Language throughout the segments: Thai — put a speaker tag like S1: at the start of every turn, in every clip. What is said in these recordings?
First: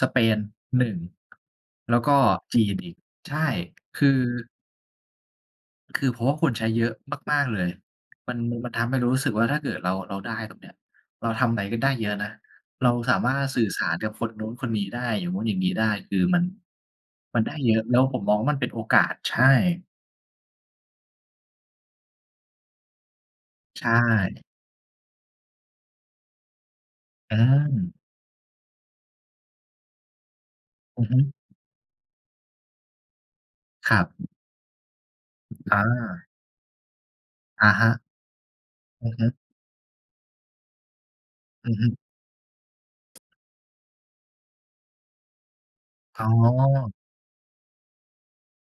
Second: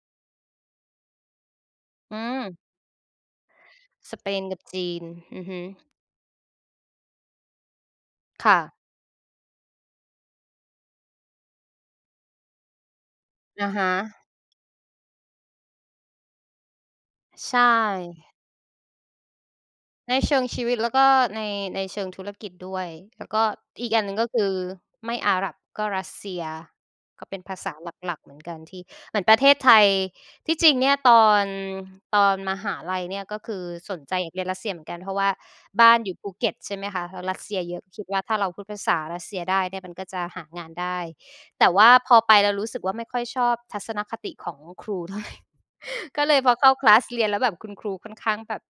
S1: สเปนหนึ่ง แล้วก
S2: อื
S1: ็
S2: ม
S1: จีนอีก ใช่ คื
S2: ส
S1: อ
S2: เปนกับจีน อือฮึ
S1: คือเพราะว่าคนใช้เยอะมาก ๆ เลย มัน
S2: ค่
S1: มั
S2: ะ
S1: นทำให้เรารู้สึกว่า ถ้าเกิดเรา เราได้ แบบเนี้ย เราทำอะไรก็ได้เยอะนะ เราสามารถส
S2: อ
S1: ื่อ
S2: ะฮ
S1: สา
S2: ะ
S1: รกับคนนู้นคนนี้ได้ อย่างนู้นอย่างนี้ได้ คือมัน มันได
S2: ใช
S1: ้
S2: ่
S1: เยอะ แล้วผมมองว่ามันเป็นโอกาส ใช่
S2: ในเชิงชีวิต แล้วก็ใน ในเชิงธุรกิจด้วย แล้วก็
S1: ใช
S2: อีกอันหนึ่งก็ค
S1: ่
S2: ือไม่อาหรับก็รัสเซีย ก็
S1: อ
S2: เ
S1: ื
S2: ป็นภาษา
S1: ม
S2: หลัก ๆ เหมือนกันที่ เหมือนประเทศไทย ที่ จริงเนี่ย
S1: อือ
S2: ต
S1: ฮึ
S2: อน ตอนมหาลัยเนี่ย ก็คือ
S1: ค
S2: ส
S1: รั
S2: นใจอย
S1: บ
S2: ากเรียนรัสเซียเหมือนกัน เพราะว่า
S1: อา
S2: บ้านอยู่ภูเก็ต ใช่ไหมคะ แล้วรัสเซีย
S1: อะ
S2: เยอะ
S1: ฮ
S2: ก็ค
S1: ะ
S2: ิดว่าถ้าเราพูดภาษา
S1: อือ
S2: ร
S1: ฮ
S2: ัส
S1: ึ
S2: เซียได้เนี่ยมันก็จะหางานได้ แต
S1: อ
S2: ่
S1: ือ
S2: ว
S1: ฮ
S2: ่
S1: ึ
S2: าพอไปแล้วรู้สึกว่าไม่ค่อยชอบทัศนคติของครู เท่าไร
S1: อ
S2: ก
S1: ๋
S2: ็เลยพอเข้า คล
S1: อ
S2: าส เรียนแล้วแบบคุณครูค่อนข้างแบบ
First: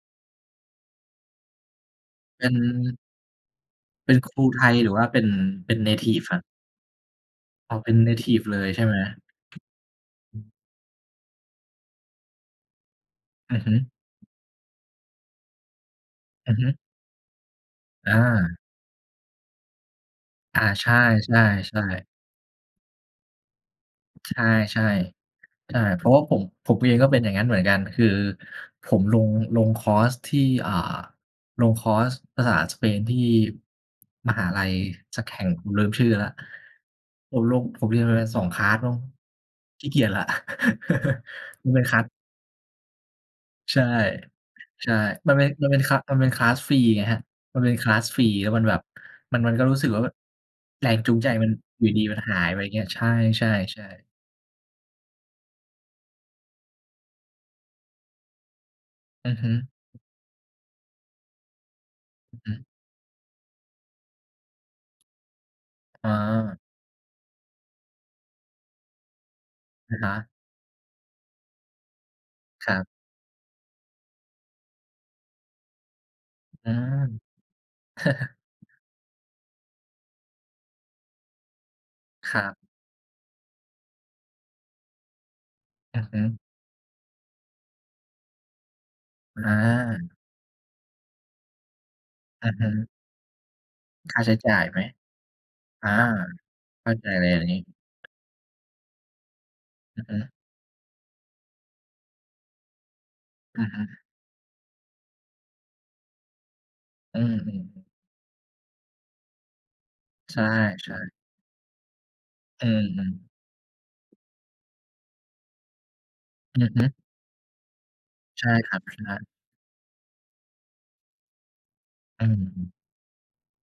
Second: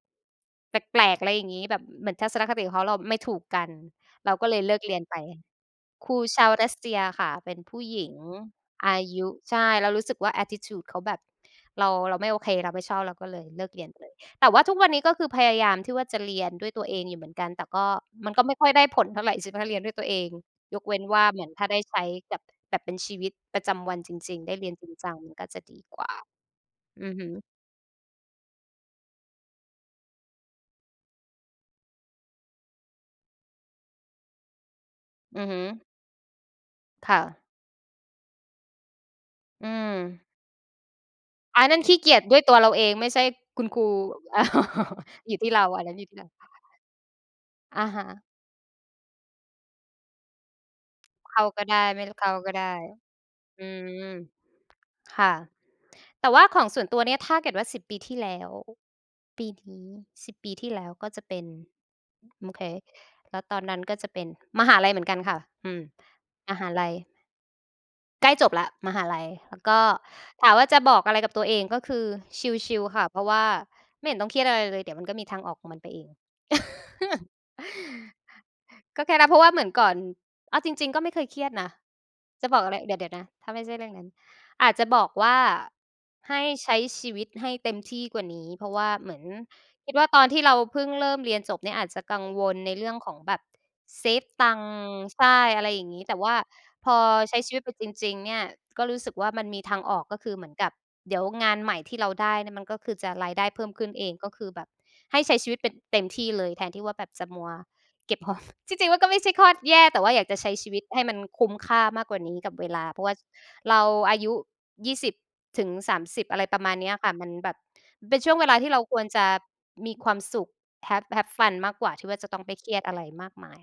S2: แปลก ๆ อะไรอย่างงี้ แบบ ม เหมือนทัศ
S1: เ
S2: น
S1: ป็
S2: ค
S1: น
S2: ติของเขาเราไม่ถูกกัน
S1: เป็นค
S2: เรา
S1: รู
S2: ก็เล
S1: ไท
S2: ยเล
S1: ย
S2: ิก
S1: หรื
S2: เร
S1: อ
S2: ี
S1: ว
S2: ย
S1: ่
S2: น
S1: า
S2: ไ
S1: เ
S2: ป
S1: ป็น เป็น เนท
S2: คร
S1: ิ
S2: ู
S1: ฟ ครั
S2: ช
S1: บ?
S2: าวรัสเซียค่ะ เป็น
S1: อ
S2: ผ
S1: ๋อ
S2: ู้
S1: เป็
S2: ห
S1: น
S2: ญ
S1: เ
S2: ิ
S1: น
S2: ง
S1: ทิฟ เลยใช่
S2: อ
S1: ไหม?
S2: ายุ ใช่ เรารู้สึกว่า
S1: อื
S2: แอต
S1: อ
S2: ติจูด เขาแบบ เรา เราไม่โอเค เราไม่ชอบ เราก็เลย
S1: อื
S2: เ
S1: อ
S2: ลิ
S1: ฮ
S2: ก
S1: ึ
S2: เรียนไปเลย แต่ว่าทุกวันนี้ก็คือพยายามที่ว่าจะเรีย
S1: อ
S2: น
S1: ือฮ
S2: ด้
S1: ึ
S2: วยตัวเองอยู่เหมือนกัน แต่ก็
S1: อ
S2: มันก็
S1: า
S2: ไม่ค่อยได้ผลเท่าไร ใช่ไหมคะ ถ้าเรียนด้วยตัวเอง
S1: อา
S2: ย
S1: ใ
S2: ก
S1: ช
S2: เว้นว่าเหมือนถ้าได้
S1: ่
S2: ใช
S1: ๆ
S2: ้
S1: ๆ
S2: แบบ แบบเป็นชีวิตประจำวันจ
S1: ใ
S2: ร
S1: ช
S2: ิง
S1: ่
S2: ๆ ได้เร
S1: ๆ
S2: ียนจริงจัง มันก็จะ
S1: ใช
S2: ด
S1: ่
S2: ีก
S1: เพ
S2: ว
S1: ร
S2: ่
S1: า
S2: า
S1: ะว่าผม ผมเอง
S2: อ
S1: ก็
S2: ื
S1: เป
S2: อ
S1: ็
S2: ฮ
S1: นอย่างง
S2: ึ
S1: ั้นเหมือนกัน คือผมลง ลงคอร์สที่ อ่า ลงคอร์สภาษาสเปนที่ มหาลัยสักแ
S2: อ
S1: ห
S2: ื
S1: ่
S2: อ
S1: ง
S2: ฮึ
S1: ผมลืมชื่อแล้ว
S2: ค่
S1: ผ
S2: ะ
S1: มลง ผมเรียนมันไปสอง คลาส มั้ง
S2: อื
S1: ขี้เกียจแล้
S2: ม
S1: ว
S2: อา
S1: มัน
S2: นั
S1: เป
S2: ่
S1: ็
S2: น
S1: น
S2: ข
S1: ค
S2: ี้
S1: ลา
S2: เ
S1: ส
S2: กียจด้วยตัวเราเอง ไม่ใช่คุณ
S1: ใ
S2: ค
S1: ช
S2: ร
S1: ่
S2: ู
S1: ใช่ ม
S2: อย
S1: ั
S2: ู
S1: น
S2: ่
S1: เป็
S2: ที
S1: น
S2: ่เร
S1: ม
S2: า
S1: ันเป็
S2: อั
S1: น
S2: นน
S1: ค
S2: ั้นอยู่ท
S1: มั
S2: ี่
S1: นเ
S2: เร
S1: ป็
S2: า
S1: น คลาส ฟรีไงครับ มันเป็น
S2: อะ
S1: คลา
S2: ฮ
S1: ส ฟ
S2: ะ
S1: รี แล้วมันแบบ มัน มันก็รู้สึกว่ามัน แรงจูงใจ
S2: เข้
S1: ม
S2: า
S1: ัน
S2: ก็ได
S1: อย
S2: ้
S1: ู่
S2: ไ
S1: ด
S2: ม
S1: ี
S2: ่ ล
S1: ๆ มัน
S2: เข้า
S1: หาย
S2: ก็
S1: ไป
S2: ไ
S1: อ
S2: ด
S1: ย่าง
S2: ้
S1: เงี้ย ใช่
S2: อื
S1: ๆ ๆ
S2: ม ค่ะ แต่ว่าของส่วนตัวเนี่ย ถ้าเกิดว่า 10 ปีที่แล้ว
S1: อือ
S2: ป
S1: ฮ
S2: ี
S1: ึ
S2: นี้ 10 ปีที่แล้วก็จะเป็น
S1: อือ
S2: ม
S1: ฮ
S2: โอเ
S1: ึ
S2: ค แล้วตอนนั้นก็จะเป็นมหาลัยเหมือนกันค่ะ อืม
S1: อ๋
S2: ม
S1: อ
S2: หาลัย ใกล้จบแล้ว มหาลัย แล้วก็
S1: อะฮะ
S2: ถามว่าจะบอกอะไรกับตัวเอง ก็คือ ช
S1: คร
S2: ิ
S1: ั
S2: ล
S1: บ
S2: ๆ ค่ะ เพราะว่าไม่เห็นต้องเครียดอะไรเลย เดี๋ยวมันก็มีทางออกของมันไปเอง
S1: อืม
S2: ก็แค่รับ เพราะว่าเหมือนก่อน เอาจริง ๆ ก็ไม่เคยเครียดนะ
S1: ครั
S2: จะ
S1: บ
S2: บอกอะไร เดี๋ยว เดี๋ยวนะ ถ้าไม่ใช่เรื่องนั้น อาจจะบอกว่า
S1: อือฮึ
S2: "ให้ใช้ชีวิตให้เต็มที่กว่านี้" เพราะว่าเหมือน
S1: อ
S2: คิดว่า
S1: า
S2: ตอนที่เราเพิ่งเริ่มเรียนจบเนี่ยอาจจะกังว
S1: อือ
S2: ล
S1: ฮ
S2: ใน
S1: ึ
S2: เรื่องของแบบเซ
S1: ค่า
S2: ฟ
S1: ใช้
S2: ต
S1: จ่
S2: ั
S1: า
S2: งค
S1: ยไ
S2: ์
S1: หม
S2: ใช่ อะไรอย
S1: อ
S2: ่า
S1: า
S2: งงี้ แต่ว่า
S1: เข
S2: พ
S1: ้า
S2: อ
S1: ใจเลย
S2: ใช
S1: อ
S2: ้
S1: ัน
S2: ช
S1: น
S2: ี
S1: ี
S2: ว
S1: ้
S2: ิตไปจริง ๆ เนี่ย ก็รู้สึกว่ามันมีทางอ
S1: อื
S2: อก
S1: อฮ
S2: ก็ค
S1: ึ
S2: ือเหมือนกับ เดี๋ยวงานใหม่ที่เราได้เนี่ยมันก็คือจะรายได้
S1: อ
S2: เพิ
S1: ื
S2: ่
S1: อ
S2: ม
S1: ฮึ
S2: ขึ้นเอง ก็คือแบบให้ใช้ชีวิตเป็นเต็มที่เลย แทนที่ว่าแบบ
S1: อื
S2: จะมัว
S1: อ ๆ ๆ
S2: เก็บหอม จริง ๆ มันก็ไม่ใช่ข้อแย่ แต่ว่าอยากจ
S1: ใช
S2: ะ
S1: ่
S2: ใช้ชีวิตให้
S1: ๆ
S2: มันคุ้มค่ามากกว่านี้กับ
S1: อ
S2: เว
S1: ื
S2: ลา เพราะว
S1: อ
S2: ่า
S1: ๆ
S2: เราอายุ 20 ถึง 30 อะไรปร
S1: อื
S2: ะม
S1: อ
S2: าณ
S1: ฮ
S2: เ
S1: ึ
S2: นี้ยอะค่ะ มันแบบเป็นช่วง
S1: ใ
S2: เ
S1: ช
S2: ว
S1: ่
S2: ลาที
S1: ค
S2: ่
S1: ร
S2: เ
S1: ั
S2: ร
S1: บ
S2: าค
S1: ใช
S2: วรจ
S1: ่
S2: ะมีความสุข have have Fun มากกว่าที่ว่า
S1: อื
S2: จะต้องไปเค
S1: อ ๆ
S2: รียดอะไรมากมาย